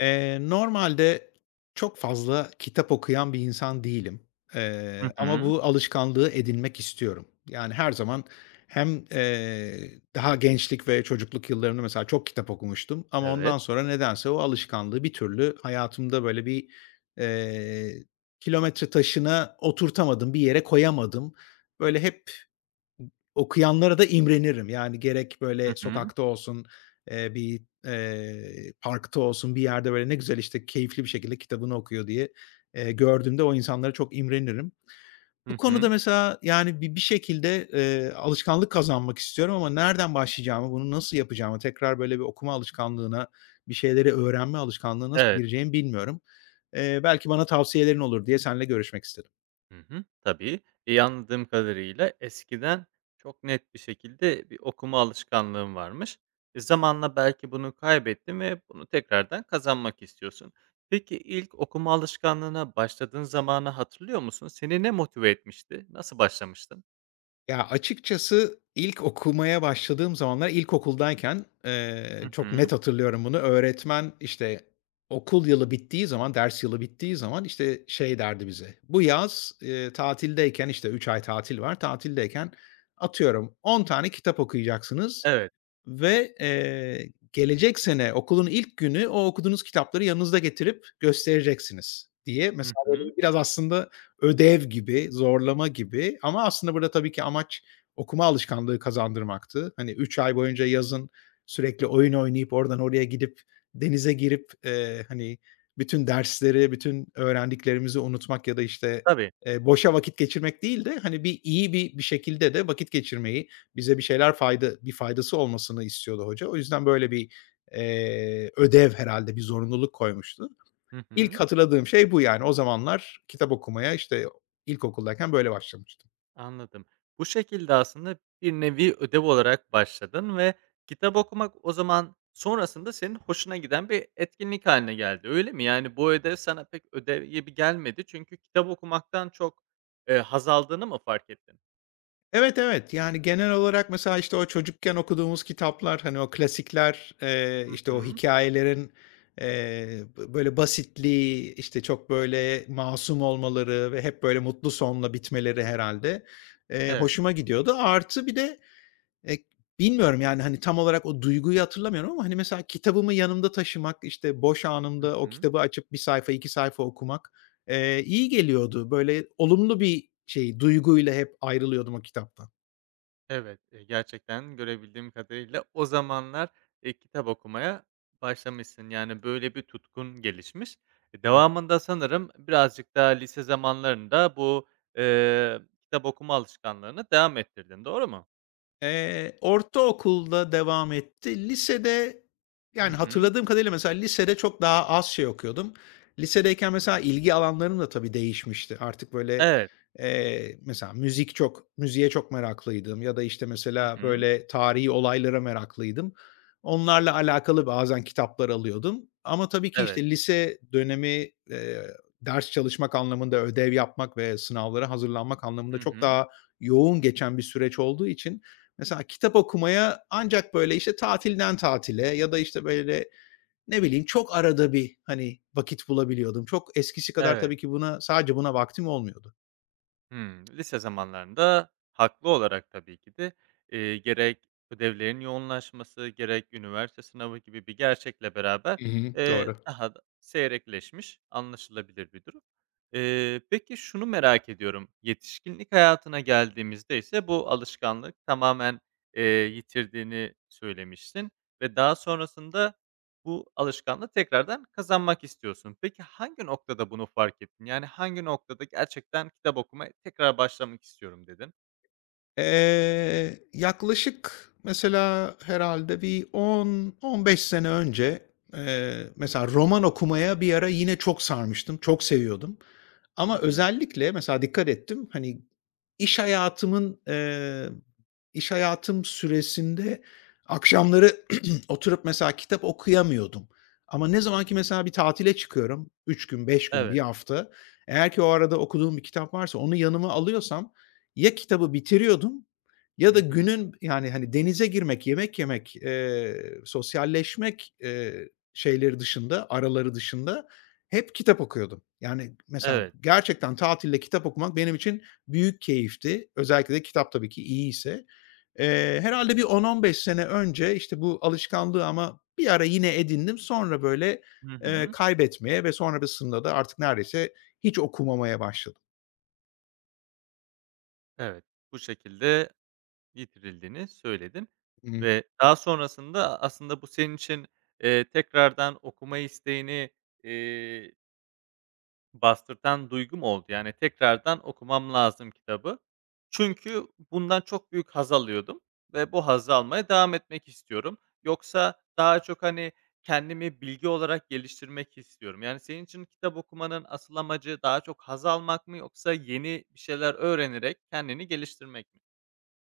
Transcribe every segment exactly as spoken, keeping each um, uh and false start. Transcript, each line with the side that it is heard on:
left: Eee, normalde çok fazla kitap okuyan bir insan değilim,
right: Hı
left: eee, ama
right: hı.
left: bu alışkanlığı edinmek istiyorum. Yani, her zaman hem, eee, daha gençlik ve çocukluk yıllarımda mesela çok kitap okumuştum ama ondan
right: Evet.
left: sonra nedense o alışkanlığı bir türlü hayatımda böyle bir, eee, kilometre taşına oturtamadım, bir yere koyamadım. Böyle hep Okuyanlara da imrenirim. Yani gerek böyle
right: Hı hı.
left: sokakta olsun, eee, bir, eee, parkta olsun, bir yerde böyle ne güzel işte keyifli bir şekilde kitabını okuyor diye, eee, gördüğümde o insanlara çok imrenirim. Bu
right: Hı
left: konuda
right: hı.
left: mesela yani bi bir şekilde, eee, alışkanlık kazanmak istiyorum ama nereden başlayacağımı, bunu nasıl yapacağımı, tekrar böyle bir okuma alışkanlığına, bir şeyleri öğrenme alışkanlığına nasıl
right: Evet.
left: gireceğimi bilmiyorum. Eee, belki bana tavsiyelerin olur diye seninle görüşmek istedim.
right: Hı hı. Tabii. İyi anladığım kadarıyla eskiden çok net bir şekilde bir okuma alışkanlığın varmış. E, zamanla belki bunu kaybettin ve bunu tekrardan kazanmak istiyorsun. Peki ilk okuma alışkanlığına başladığın zamanı hatırlıyor musun? Seni ne motive etmişti? Nasıl başlamıştın?
left: Ya, açıkçası ilk okumaya başladığım zamanlar ilkokuldayken, eee,
right: Hı
left: çok
right: hı.
left: net hatırlıyorum bunu. Öğretmen, işte, okul yılı bittiği zaman, ders yılı bittiği zaman, işte, şey derdi bize, "Bu yaz, eee, tatildeyken" işte üç ay tatil var, "Tatildeyken atıyorum on tane kitap okuyacaksınız.
right: Evet.
left: Ve, eee, gelecek sene okulun ilk günü o okuduğunuz kitapları yanınızda getirip göstereceksiniz" diye
right: Hı
left: mesela
right: hı.
left: böyle biraz aslında ödev gibi, zorlama gibi ama aslında burada tabii ki amaç okuma alışkanlığı kazandırmaktı. Hani üç ay boyunca yazın sürekli oyun oynayıp oradan oraya gidip denize girip, eee, hani, bütün dersleri, bütün öğrendiklerimizi unutmak ya da, işte,
right: Tabii.
left: eee, boşa vakit geçirmek değil de, hani, bir iyi bir bir şekilde de vakit geçirmeyi bize bir şeyler fayda bir faydası olmasını istiyordu hoca. O yüzden böyle bir, eee, ödev herhalde bir zorunluluk koymuştu.
right: Hı hı.
left: İlk hatırladığım şey bu yani. O zamanlar kitap okumaya, işte, ilkokuldayken böyle başlamıştım.
right: Anladım. Bu şekilde aslında bir nevi ödev olarak başladın ve kitap okumak o zaman sonrasında senin hoşuna giden bir etkinlik haline geldi, öyle mi? Yani, bu ödev sana pek ödev gibi gelmedi çünkü kitap okumaktan çok, eee, haz aldığını mı fark ettin?
left: Evet, evet. Yani genel olarak mesela, işte, o çocukken okuduğumuz kitaplar, hani, o klasikler, eee,
right: Hı
left: işte, o
right: hı.
left: hikayelerin eee, bö böyle basitliği, işte, çok böyle masum olmaları ve hep böyle mutlu sonla bitmeleri herhalde eee,
right: Evet.
left: hoşuma gidiyordu. Artı bir de... Eee, Bilmiyorum, yani, hani, tam olarak o duyguyu hatırlamıyorum ama, hani, mesela kitabımı yanımda taşımak, işte, boş
right: Hı
left: anımda o
right: hı.
left: kitabı açıp bir sayfa, iki sayfa okumak, eee, iyi geliyordu. Böyle olumlu bir şey, duyguyla hep ayrılıyordum o kitaptan.
right: Evet, eee, gerçekten görebildiğim kadarıyla o zamanlar, eee, kitap okumaya başlamışsın. Yani, böyle bir tutkun gelişmiş. E, devamında sanırım birazcık daha lise zamanlarında bu, eee, kitap okuma alışkanlığını devam ettirdin, doğru mu?
left: Eee, ortaokulda devam etti. Lisede,
right: Hı
left: yani,
right: hı.
left: hatırladığım kadarıyla mesela lisede çok daha az şey okuyordum. Lisedeyken mesela ilgi alanlarım da tabii değişmişti. Artık, böyle,
right: Evet.
left: eee, mesela müzik çok müziğe çok meraklıydım ya da, işte,
right: Hı
left: mesela,
right: hı.
left: böyle, tarihi olaylara meraklıydım. Onlarla alakalı bazen kitaplar alıyordum ama tabii ki,
right: Evet.
left: işte, lise dönemi, eee, ders çalışmak anlamında, ödev yapmak ve sınavlara hazırlanmak anlamında
right: Hı
left: çok
right: hı.
left: daha yoğun geçen bir süreç olduğu için mesela kitap okumaya ancak böyle, işte, tatilden tatile ya da, işte, böyle, ne bileyim, çok arada bir, hani, vakit bulabiliyordum. Çok eskisi kadar
right: Evet.
left: tabii ki buna sadece buna vaktim olmuyordu.
right: Hımm. Lise zamanlarında haklı olarak tabii ki de, eee, gerek ödevlerin yoğunlaşması, gerek üniversite sınavı gibi bir gerçekle beraber,
left: Hı hı.
right: eee,
left: Doğru.
right: daha da seyrekleşmiş, anlaşılabilir bir durum. Eee, peki şunu merak ediyorum, yetişkinlik hayatına geldiğimizde ise bu alışkanlık tamamen, eee, yitirdiğini söylemiştin ve daha sonrasında bu alışkanlığı tekrardan kazanmak istiyorsun. Peki hangi noktada bunu fark ettin? Yani hangi noktada gerçekten kitap okumaya tekrar başlamak istiyorum dedin?
left: Eee, yaklaşık mesela herhalde bir on on beş sene önce, eee, mesela roman okumaya bir ara yine çok sarmıştım, çok seviyordum
right: Hı
left: ama
right: hı.
left: özellikle mesela dikkat ettim, hani, iş hayatımın, eee, iş hayatım süresinde akşamları oturup mesela kitap okuyamıyordum ama ne zaman ki mesela bir tatile çıkıyorum üç gün, beş gün, bir
right: Evet.
left: hafta, eğer ki o arada okuduğum bir kitap varsa onu yanıma alıyorsam ya kitabı bitiriyordum ya
right: Hı
left: da
right: hı.
left: günün, yani, hani, denize girmek, yemek yemek, eee, sosyalleşmek, eee, şeyleri dışında, araları dışında hep kitap okuyordum. Yani, mesela
right: Evet.
left: gerçekten tatilde kitap okumak benim için büyük keyifti. Özellikle de kitap tabii ki iyiyse. Eee, herhâlde bir on on beş sene önce, işte, bu alışkanlığı ama bir ara yine edindim. Sonra, böyle,
right: Hı
left: eee,
right: hı.
left: kaybetmeye ve sonrasında da artık neredeyse hiç okumamaya başladım.
right: Evet. Bu şekilde yitirildiğini söyledin
left: Hı.
right: ve daha sonrasında aslında bu senin için, eee, tekrardan okuma isteğini, eee bastırtan duygum oldu. Yani tekrardan okumam lazım kitabı. Çünkü bundan çok büyük haz alıyordum ve bu hazzı almaya devam etmek istiyorum. Yoksa daha çok, hani, kendimi bilgi olarak geliştirmek istiyorum. Yani senin için kitap okumanın asıl amacı daha çok haz almak mı yoksa yeni bir şeyler öğrenerek kendini geliştirmek mi?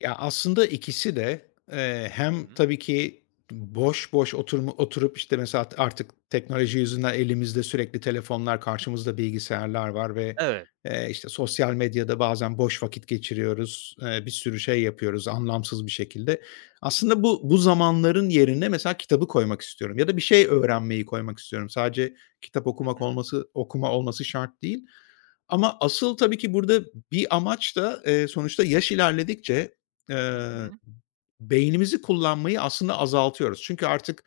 left: Ya, aslında ikisi de, eee,
right: Hı
left: hem
right: hı.
left: tabii ki boş boş oturma oturup, işte, mesela at artık teknoloji yüzünden elimizde sürekli telefonlar, karşımızda bilgisayarlar var ve,
right: Evet.
left: eee, işte, sosyal medyada bazen boş vakit geçiriyoruz, eee, bir sürü şey yapıyoruz anlamsız bir şekilde. Aslında bu bu zamanların yerine mesela kitabı koymak istiyorum ya da bir şey öğrenmeyi koymak istiyorum. Sadece kitap
right: Hı
left: okumak
right: hı.
left: olması okuma olması şart değil ama asıl tabii ki burada bir amaç da, eee, sonuçta yaş ilerledikçe
right: Hı
left: Eee,
right: hı.
left: beynimizi kullanmayı aslında azaltıyoruz. Çünkü artık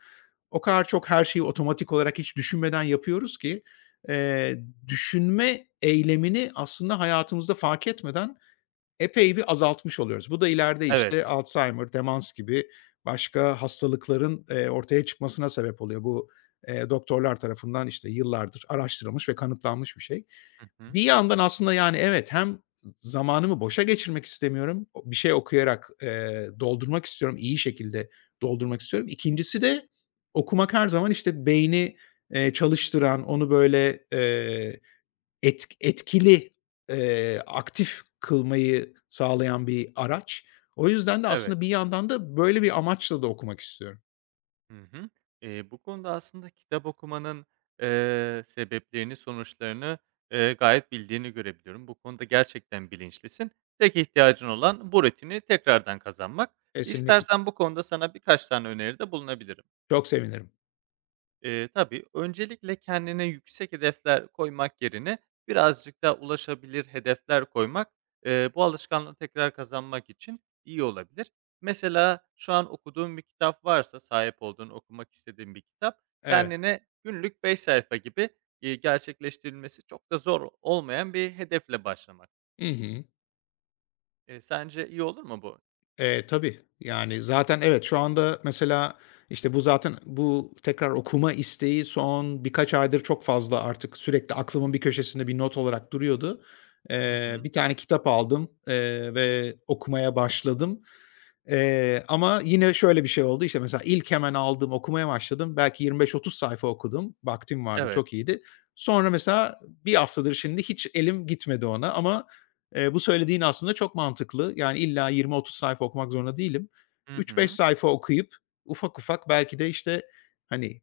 left: o kadar çok her şeyi otomatik olarak hiç düşünmeden yapıyoruz ki, eee, düşünme eylemini aslında hayatımızda fark etmeden epey bir azaltmış oluyoruz. Bu da ileride,
right: Evet.
left: işte, Alzheimer, demans gibi başka hastalıkların, eee, ortaya çıkmasına sebep oluyor. Bu, eee, doktorlar tarafından, işte, yıllardır araştırılmış ve kanıtlanmış bir şey.
right: Hı
left: Bir
right: hı.
left: yandan aslında, yani, evet, hem zamanımı boşa geçirmek istemiyorum, bir şey okuyarak, eee, doldurmak istiyorum, iyi şekilde doldurmak istiyorum. İkincisi de okumak her zaman, işte, beyni, eee, çalıştıran, onu, böyle, eee, Etk etkili, eee, aktif kılmayı sağlayan bir araç. O yüzden de
right: Evet.
left: aslında bir yandan da böyle bir amaçla da okumak istiyorum.
right: Hı hı. Eee, bu konuda aslında kitap okumanın, eee, sebeplerini, sonuçlarını, eee, gayet bildiğini görebiliyorum. Bu konuda gerçekten bilinçlisin. Tek ihtiyacın olan bu rutini tekrardan kazanmak.
left: Kesinlikle.
right: İstersen bu konuda sana birkaç tane öneride bulunabilirim.
left: Çok sevinirim.
right: Eee, tabii, öncelikle kendine yüksek hedefler koymak yerine birazcık daha ulaşabilir hedefler koymak, eee, bu alışkanlığı tekrar kazanmak için iyi olabilir. Mesela şu an okuduğun bir kitap varsa, sahip olduğun, okumak istediğin bir kitap,
left: Evet.
right: kendine günlük beş sayfa gibi, eee, gerçekleştirilmesi çok da zor olmayan bir hedefle başlamak.
left: Hı hı.
right: Eee, sence iyi olur mu bu?
left: Eee, tabii. Yani zaten evet, şu anda mesela, işte, bu zaten bu tekrar okuma isteği son birkaç aydır çok fazla artık sürekli aklımın bir köşesinde bir not olarak duruyordu.
right: Hı
left: Eee,
right: hı.
left: bir tane kitap aldım, eee, ve okumaya başladım. Eee, ama yine şöyle bir şey oldu, işte, mesela ilk hemen aldım, okumaya başladım. Belki yirmi beş otuz sayfa okudum. Vaktim vardı,
right: Evet.
left: çok iyiydi. Sonra mesela bir haftadır şimdi hiç elim gitmedi ona ama, eee, bu söylediğin aslında çok mantıklı. Yani illa yirmi otuz sayfa okumak zorunda değilim.
right: Hı
left: üç beş
right: hı.
left: sayfa okuyup ufak ufak belki de, işte, hani,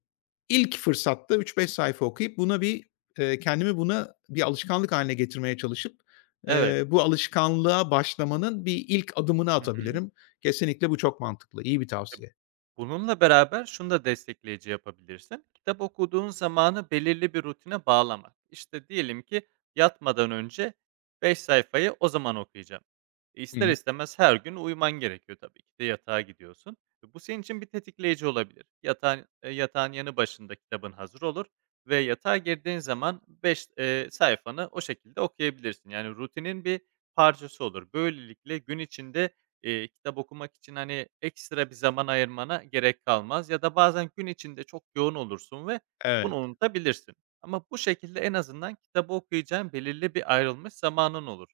left: ilk fırsatta üç beş sayfa okuyup buna bir, eee, kendimi buna bir alışkanlık hâline getirmeye çalışıp,
right: Evet.
left: eee, bu alışkanlığa başlamanın bir ilk adımını
right: Hı hı.
left: atabilirim. Kesinlikle bu çok mantıklı. İyi bir tavsiye.
right: Bununla beraber şunu da destekleyici yapabilirsin. Kitap okuduğun zamanı belirli bir rutine bağlamak. İşte diyelim ki yatmadan önce beş sayfayı o zaman okuyacağım. E
left: Hı
right: İster
left: hı.
right: istemez her gün uyuman gerekiyor tabii ki de yatağa gidiyorsun. E Bu senin için bir tetikleyici olabilir. Yatağın, e, yatağın yanı başında kitabın hazır olur ve yatağa girdiğin zaman beş sayfanı o şekilde okuyabilirsin. Yani rutinin bir parçası olur. Böylelikle gün içinde Eee, kitap okumak için, hani, ekstra bir zaman ayırmana gerek kalmaz ya da bazen gün içinde çok yoğun olursun ve bunu
left: Evet.
right: unutabilirsin. Ama bu şekilde en azından kitabı okuyacağın belirli bir ayrılmış zamanın olur.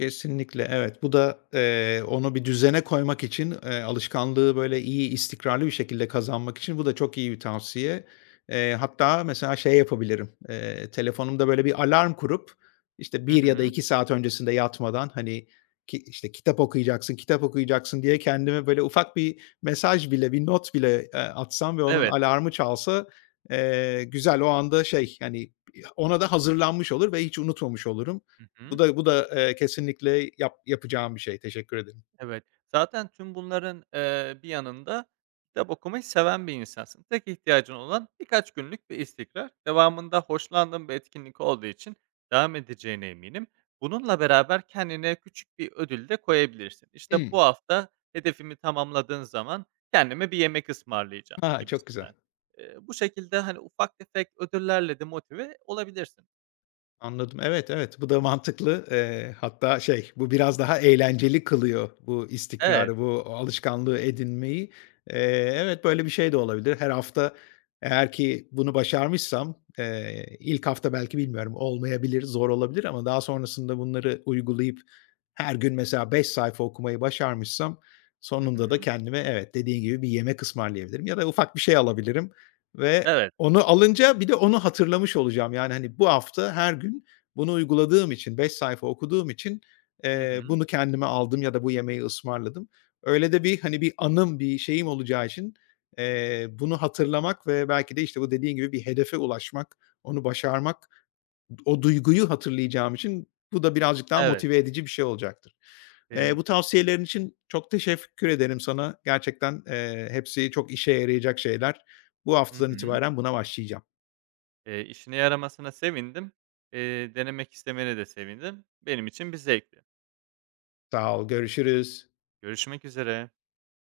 left: Kesinlikle, evet. Bu da, eee, onu bir düzene koymak için, eee, alışkanlığı böyle iyi, istikrarlı bir şekilde kazanmak için bu da çok iyi bir tavsiye. Eee, hatta mesela şey yapabilirim, eee, telefonumda böyle bir alarm kurup, işte,
right: Hı
left: bir ya da
right: hı.
left: iki saat öncesinde yatmadan, hani, ki işte, "Kitap okuyacaksın, kitap okuyacaksın." diye kendime böyle ufak bir mesaj bile, bir not bile, eee, atsam ve onun
right: Evet.
left: alarmı çalsa, eee, güzel, o anda şey, hani, ona da hazırlanmış olur ve hiç unutmamış olurum.
right: Hı
left: Bu
right: hı.
left: da bu da, eee, kesinlikle yap yapacağım bir şey. Teşekkür ederim.
right: Evet. Zaten tüm bunların, eee, bir yanında kitap okumayı seven bir insansın. Tek ihtiyacın olan birkaç günlük bir istikrar. Devamında hoşlandığın bir etkinlik olduğu için devam edeceğine eminim. Bununla beraber kendine küçük bir ödül de koyabilirsin. İşte,
left: Hımm.
right: "Bu hafta hedefimi tamamladığın zaman kendime bir yemek ısmarlayacağım."
left: Ha, çok güzel.
right: gibisinden. Eee, bu şekilde, hani, ufak tefek ödüllerle de motive olabilirsin.
left: Anladım. Evet, evet, bu da mantıklı. Eee, hatta şey, bu biraz daha eğlenceli kılıyor bu
right: Evet.
left: istikrarı, bu alışkanlığı edinmeyi. Eee, evet, böyle bir şey de olabilir. Her hafta eğer ki bunu başarmışsam, eee, ilk hafta belki bilmiyorum olmayabilir, zor olabilir ama daha sonrasında bunları uygulayıp her gün mesela beş sayfa okumayı başarmışsam
right: Hı
left: sonunda da
right: hı.
left: kendime evet, dediğin gibi bir yemek ısmarlayabilirim ya da ufak bir şey alabilirim ve
right: Evet.
left: onu alınca bir de onu hatırlamış olacağım. Yani, hani, bu hafta her gün bunu uyguladığım için, beş sayfa okuduğum için,
right: Hı
left: eee,
right: hı.
left: bunu kendime aldım ya da bu yemeği ısmarladım. Öyle de bir, hani, bir anım, bir şeyim olacağı için, eee, bunu hatırlamak ve belki de, işte, bu dediğin gibi bir hedefe ulaşmak, onu başarmak o duyguyu hatırlayacağım için bu da birazcık daha
right: Evet.
left: motive edici bir şey olacaktır. Eee,
right: Eee
left: bu tavsiyelerin için çok teşekkür ederim sana. Gerçekten, eee, hepsi çok işe yarayacak şeyler. Bu
right: Hı
left: haftadan
right: hı.
left: itibaren buna başlayacağım.
right: Eee, işine yaramasına sevindim. Eee, denemek istemene de sevindim. Benim için bir zevkti.
left: Sağ ol, görüşürüz.
right: Görüşmek üzere.